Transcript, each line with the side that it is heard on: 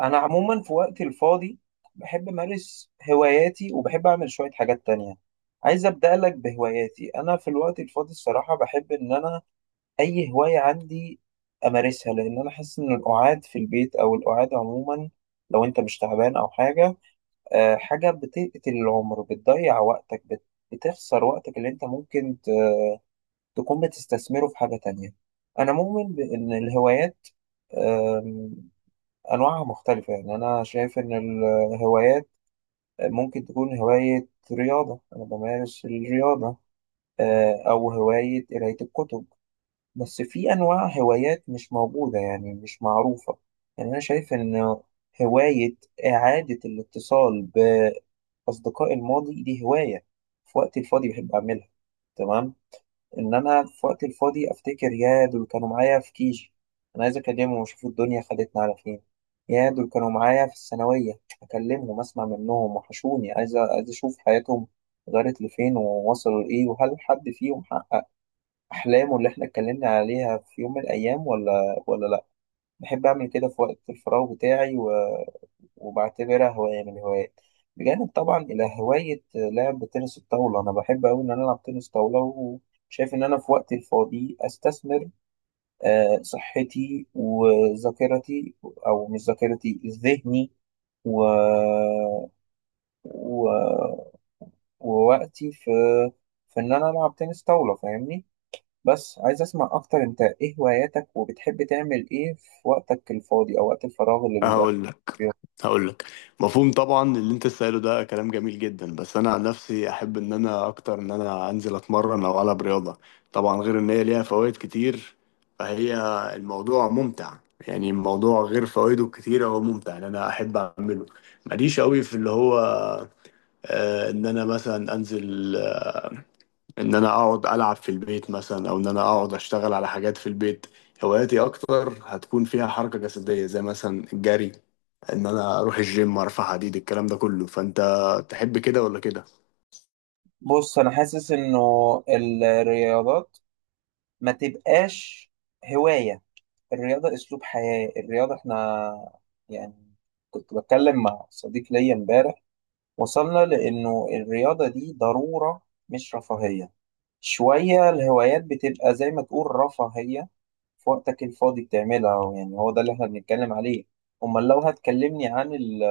right: انا عموما في وقتي الفاضي بحب امارس هواياتي، وبحب اعمل شويه حاجات تانية. عايز ابدا لك بهواياتي. انا في الوقت الفاضي الصراحه بحب ان انا اي هوايه عندي امارسها، لان انا حاسس ان القعاد في البيت او القعاد عموما، لو انت مش تعبان او حاجه، حاجه بتقتل العمر، بتضيع وقتك، بتخسر وقتك اللي انت ممكن تكون بتستثمره في حاجه تانية. انا مؤمن بان الهوايات أنواعها مختلفة. يعني أنا شايف إن الهوايات ممكن تكون هواية رياضة. أنا بمارس الرياضة، أو هواية قراية الكتب، بس في أنواع هوايات مش موجودة يعني مش معروفة. يعني أنا شايف إن هواية إعادة الاتصال بأصدقاء الماضي دي هواية في وقتي الفاضي بحب أعملها. تمام، ان انا في وقت الفاضي افتكر يا دول كانوا معايا في كيجي، انا عايز اكلمهم واشوف الدنيا خدتنا على فين. يا دول كانوا معايا في الثانويه اكلمهم اسمع منهم، وحشوني، عايز اشوف حياتهم غيرت لفين، ووصلوا لايه، وهل حد فيهم حقق احلامه اللي احنا اتكلمنا عليها في يوم من الايام ولا لا. بحب اعمل كده في وقت الفراغ بتاعي، وبعتبرها هواية من الهوايات، بجانب طبعا إلى هواية لعب تنس الطاولة. أنا بحب أوي إن أنا ألعب تنس طاولة، وشايف إن أنا في وقتي الفاضي أستثمر صحتي وذاكرتي، أو مش ذاكرتي ذهني، و... و... ووقتي في إن أنا ألعب تنس طاولة، فاهمني؟ بس عايز أسمع أكتر، أنت إيه هواياتك، وبتحب تعمل إيه في وقتك الفاضي أو وقت الفراغ اللي بيبقى
left: هقول لك
right: فيه؟
left: هقول لك. مفهوم طبعا، اللي انت سأله ده كلام جميل جدا، بس انا عن نفسي احب ان انا اكتر ان انا انزل اتمرن او العب رياضه. طبعا غير ان هي ليها فوائد كتير، فهي الموضوع ممتع. يعني الموضوع غير فوائده الكتيره هو ممتع، ان انا احب اعمله. ماليش قوي في اللي هو ان انا مثلا انزل، ان انا اقعد العب في البيت مثلا، او ان انا اقعد اشتغل على حاجات في البيت. هواياتي اكتر هتكون فيها حركه جسديه، زي مثلا الجري، ان انا اروح الجيم ارفع حديد، الكلام ده كله. فانت تحب كده ولا كده؟
right: بص انا حاسس انه الرياضات ما تبقاش هواية. الرياضة اسلوب حياة. الرياضة احنا يعني كنت بتكلم مع صديق ليا امبارح، وصلنا لانه الرياضة دي ضرورة مش رفاهية. شوية الهوايات بتبقى زي ما تقول رفاهية، في وقتك الفاضي بتعملها، يعني هو ده اللي احنا بنتكلم عليه. امال لو هتكلمني عن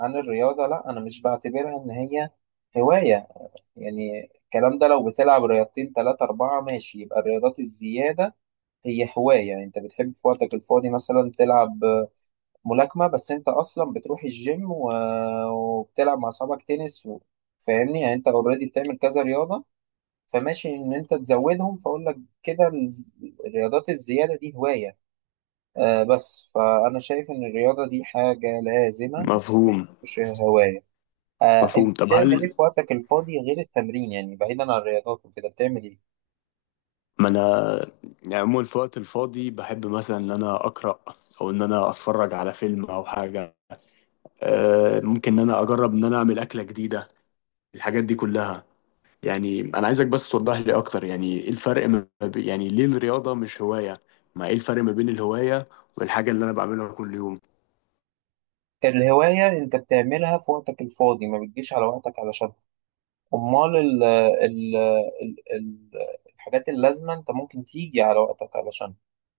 right: عن الرياضة، لا انا مش بعتبرها ان هي هواية. يعني الكلام ده لو بتلعب رياضتين تلاتة أربعة ماشي، يبقى الرياضات الزيادة هي هواية. يعني أنت بتحب في وقتك الفاضي مثلا تلعب ملاكمة، بس أنت أصلا بتروح الجيم وبتلعب مع أصحابك تنس فاهمني؟ يعني أنت أوريدي بتعمل كذا رياضة، فماشي إن أنت تزودهم، فأقول لك كده الرياضات الزيادة دي هواية. آه بس فأنا شايف إن الرياضة دي حاجة لازمة،
left: مفهوم
right: مش هواية. آه، أنت
left: مفهوم. طب
right: بتعمل إيه
left: هل
right: في وقتك الفاضي غير التمرين؟ يعني بعيدا عن الرياضات وكده بتعمل إيه؟
left: ما انا يعني عموما في الوقت الفاضي بحب مثلا ان انا اقرا، او ان انا اتفرج على فيلم او حاجه. أه، ممكن ان انا اجرب ان انا اعمل اكله جديده، الحاجات دي كلها. يعني انا عايزك بس توضح لي اكتر، يعني ايه الفرق ما بي- يعني ليه الرياضه مش هوايه؟ ما ايه الفرق ما بين الهوايه والحاجه اللي انا بعملها كل يوم؟
right: الهواية أنت بتعملها في وقتك الفاضي، ما بتجيش على وقتك علشان. أمال ال ال ال ال الحاجات اللازمة أنت ممكن تيجي على وقتك علشان.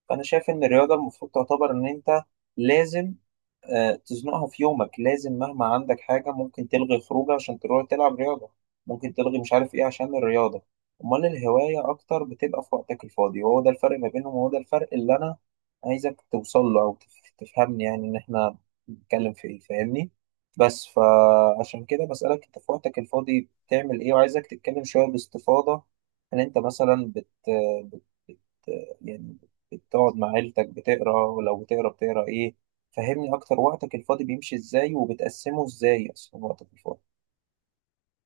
right: فأنا شايف إن الرياضة المفروض تعتبر إن أنت لازم تزنقها في يومك، لازم مهما عندك حاجة ممكن تلغي خروجة عشان تروح تلعب رياضة، ممكن تلغي مش عارف ايه عشان الرياضة. امال الهواية اكتر بتبقى في وقتك الفاضي، وهو ده الفرق ما بينهم، وهو ده الفرق اللي انا عايزك توصل له او تفهمني يعني ان احنا بنتكلم في ايه، فاهمني؟ بس فعشان كده بسألك، انت في وقتك الفاضي بتعمل ايه؟ وعايزك تتكلم شوية باستفاضة، ان انت مثلا بت... بت... يعني بتقعد مع عيلتك بتقرا، ولو بتقرا بتقرا ايه؟ فهمني أكتر، وقتك الفاضي بيمشي إزاي، وبتقسمه إزاي أصلا وقتك الفاضي؟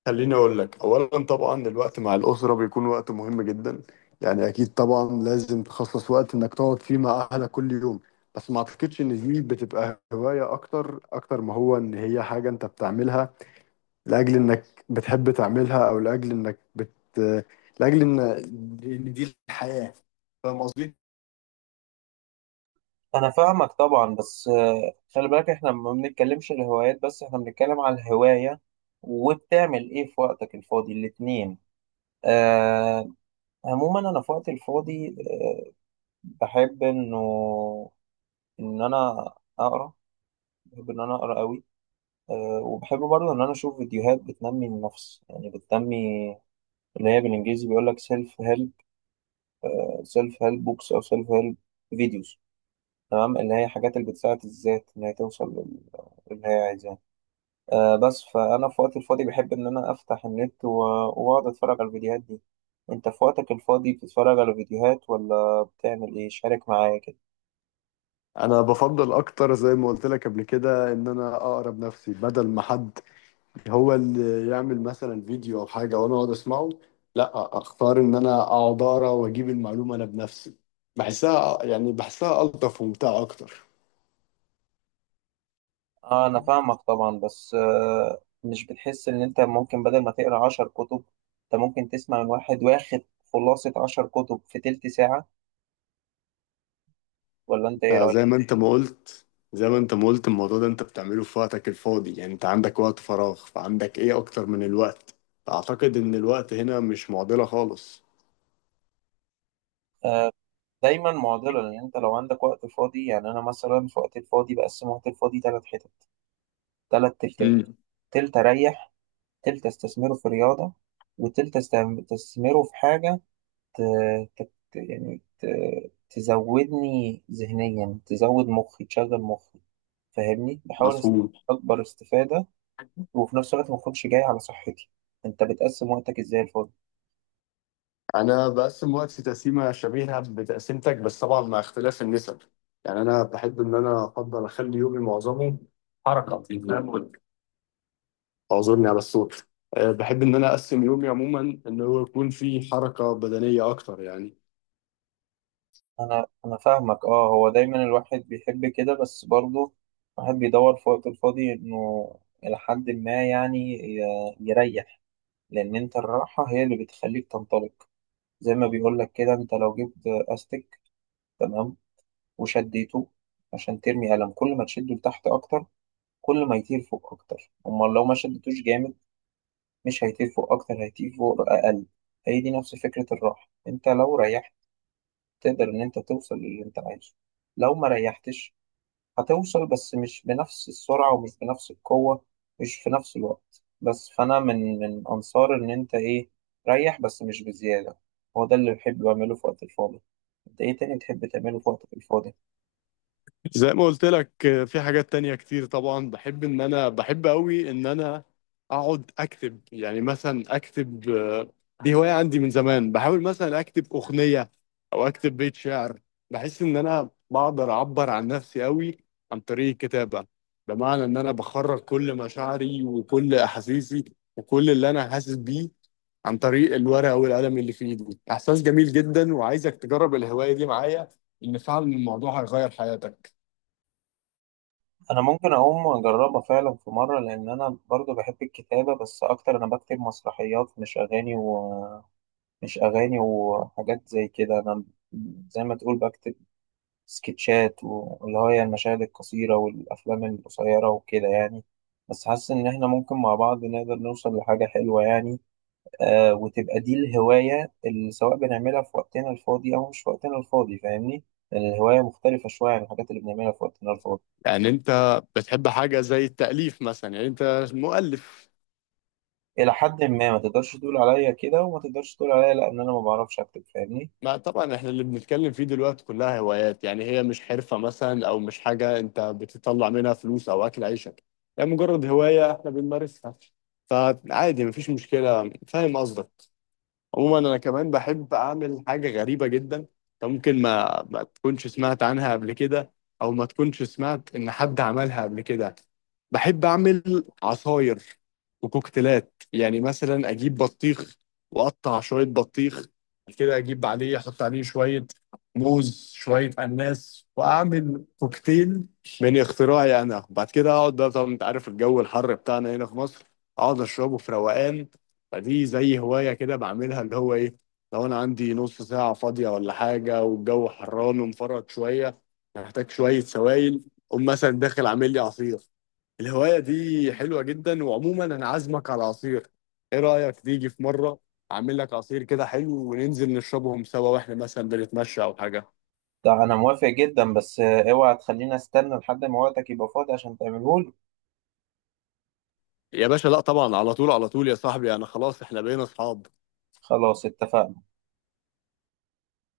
left: خليني اقول لك اولا، طبعا الوقت مع الاسره بيكون وقت مهم جدا. يعني اكيد طبعا لازم تخصص وقت انك تقعد فيه مع اهلك كل يوم، بس ما اعتقدش ان دي بتبقى هوايه، اكتر اكتر ما هو ان هي حاجه انت بتعملها لاجل انك بتحب تعملها، او لاجل انك بت لاجل ان دي الحياه. فاهم قصدي؟
right: أنا فاهمك طبعا، بس خلي بالك إحنا ما بنتكلمش الهوايات بس، إحنا بنتكلم على الهواية وبتعمل إيه في وقتك الفاضي، الاتنين. آه، عموما أنا في وقتي الفاضي بحب إن أنا أقرأ. بحب إن أنا أقرأ أوي. آه، وبحب برضه إن أنا أشوف فيديوهات بتنمي النفس، يعني بتنمي، اللي هي بالإنجليزي بيقول لك سيلف هيلب. سيلف هيلب بوكس أو سيلف هيلب فيديوز، تمام. اللي هي حاجات اللي بتساعد الذات إن هي توصل اللي هي عايزاه. آه بس فأنا في وقت الفاضي بحب إن أنا أفتح النت وأقعد أتفرج على الفيديوهات دي. أنت في وقتك الفاضي بتتفرج على فيديوهات ولا بتعمل إيه؟ شارك معايا كده.
left: انا بفضل اكتر، زي ما قلت لك قبل كده، ان انا اقرب نفسي، بدل ما حد هو اللي يعمل مثلا فيديو او حاجه وانا اقعد اسمعه، لا اختار ان انا اقعد اقرا واجيب المعلومه انا بنفسي. بحسها يعني بحسها الطف وممتعه اكتر.
right: آه، أنا فاهمك طبعا، بس مش بتحس إن أنت ممكن بدل ما تقرأ عشر كتب، أنت ممكن تسمع من واحد واخد خلاصة عشر كتب في تلت ساعة؟ ولا أنت إيه
left: انت
right: رأيك؟
left: زي ما انت ما قلت زي ما انت ما قلت الموضوع ده انت بتعمله في وقتك الفاضي، يعني انت عندك وقت فراغ، فعندك ايه اكتر من الوقت؟ اعتقد ان الوقت هنا مش معضله خالص.
right: دايما معضلة، لأن أنت لو عندك وقت فاضي، يعني أنا مثلا في وقت الفاضي بقسم وقت الفاضي تلات حتت، تلات تلتات.
left: امم
right: تلت أريح، تلت أستثمره في رياضة، وتلت أستثمره في حاجة ت... ت... يعني ت... تزودني ذهنيا، تزود مخي، تشغل مخي، فاهمني؟ بحاول
left: مفهوم.
right: أكبر استفادة. وفي نفس الوقت ما أكونش جاي على صحتي. أنت بتقسم وقتك إزاي الفل؟
left: انا بقسم وقتي تقسيمه شبيهه بتقسيمتك، بس طبعا مع اختلاف النسب. يعني انا بحب ان انا افضل اخلي يومي معظمه حركه، فاهم؟ اعذرني على الصوت. بحب ان انا اقسم يومي عموما ان هو يكون فيه حركه بدنيه اكتر يعني.
right: أنا فاهمك. أه، هو دايما الواحد بيحب كده، بس برضه الواحد بيدور في وقته الفاضي إنه إلى حد ما يعني يريح. لان انت الراحه هي اللي بتخليك تنطلق. زي ما بيقول لك كده، انت لو جبت استك، تمام، وشديته عشان ترمي قلم، كل ما تشده لتحت اكتر، كل ما يطير فوق اكتر. امال لو ما شدتوش جامد، مش هيطير فوق اكتر، هيطير فوق اقل. هي دي نفس فكره الراحه، انت لو ريحت تقدر ان انت توصل للي انت عايزه. لو ما ريحتش، هتوصل بس مش بنفس السرعة، ومش بنفس القوة، مش في نفس الوقت. بس فأنا من أنصار إن أنت إيه، ريح بس مش بزيادة. هو ده اللي بحب أعمله في وقت الفاضي. أنت إيه تاني تحب تعمله في وقتك الفاضي؟
left: زي ما قلت لك، في حاجات تانية كتير طبعا، بحب ان انا بحب قوي ان انا اقعد اكتب، يعني مثلا اكتب. دي هواية عندي من زمان، بحاول مثلا اكتب اغنية او اكتب بيت شعر. بحس ان انا بقدر اعبر عن نفسي قوي عن طريق الكتابة، بمعنى ان انا بخرج كل مشاعري وكل احاسيسي وكل اللي انا حاسس بيه عن طريق الورقة والقلم اللي في ايدي. احساس جميل جدا، وعايزك تجرب الهواية دي معايا، ان فعلا الموضوع هيغير حياتك.
right: أنا ممكن أقوم أجربها فعلا في مرة، لأن أنا برضو بحب الكتابة، بس أكتر أنا بكتب مسرحيات، مش أغاني، ومش أغاني وحاجات زي كده. أنا زي ما تقول بكتب سكتشات، واللي هي المشاهد القصيرة والأفلام القصيرة وكده، يعني. بس حاسس إن إحنا ممكن مع بعض نقدر نوصل لحاجة حلوة يعني. آه، وتبقى دي الهواية اللي سواء بنعملها في وقتنا الفاضي أو مش في وقتنا الفاضي، فاهمني؟ يعني الهواية مختلفة شوية عن الحاجات اللي بنعملها في وقتنا الفاضي.
left: يعني انت بتحب حاجة زي التأليف مثلا؟ يعني انت مؤلف؟
right: إلى حد ما، ما تقدرش تقول عليا كده، وما تقدرش تقول عليا لأ إن أنا ما بعرفش أكتب، فاهمني؟
left: ما طبعا احنا اللي بنتكلم فيه دلوقتي كلها هوايات، يعني هي مش حرفة مثلا، او مش حاجة انت بتطلع منها فلوس او اكل عيشك، يعني مجرد هواية احنا بنمارسها، فعادي مفيش مشكلة. فاهم قصدك. عموما انا كمان بحب اعمل حاجه غريبه جدا، أنت ممكن ما تكونش سمعت عنها قبل كده، او ما تكونش سمعت ان حد عملها قبل كده. بحب اعمل عصاير وكوكتيلات، يعني مثلا اجيب بطيخ واقطع شويه بطيخ كده، اجيب عليه احط عليه شويه موز، شويه اناناس، واعمل كوكتيل من اختراعي انا. بعد كده اقعد بقى، طبعا انت عارف الجو الحر بتاعنا هنا في مصر، اقعد اشربه في روقان. فدي زي هواية كده بعملها، اللي هو إيه، لو أنا عندي نص ساعة فاضية ولا حاجة، والجو حران ومفرط شوية، محتاج شوية سوائل، أقوم مثلا داخل عامل لي عصير. الهواية دي حلوة جدا، وعموما أنا عازمك على عصير. إيه رأيك تيجي في مرة، أعمل لك عصير كده حلو، وننزل نشربهم سوا وإحنا مثلا بنتمشى أو حاجة؟
right: ده أنا موافق جدا، بس أوعى تخليني أستنى لحد ما وقتك يبقى فاضي عشان تعملهولي.
left: يا باشا لا طبعا، على طول على طول يا صاحبي، أنا خلاص، إحنا بقينا أصحاب.
right: خلاص اتفقنا.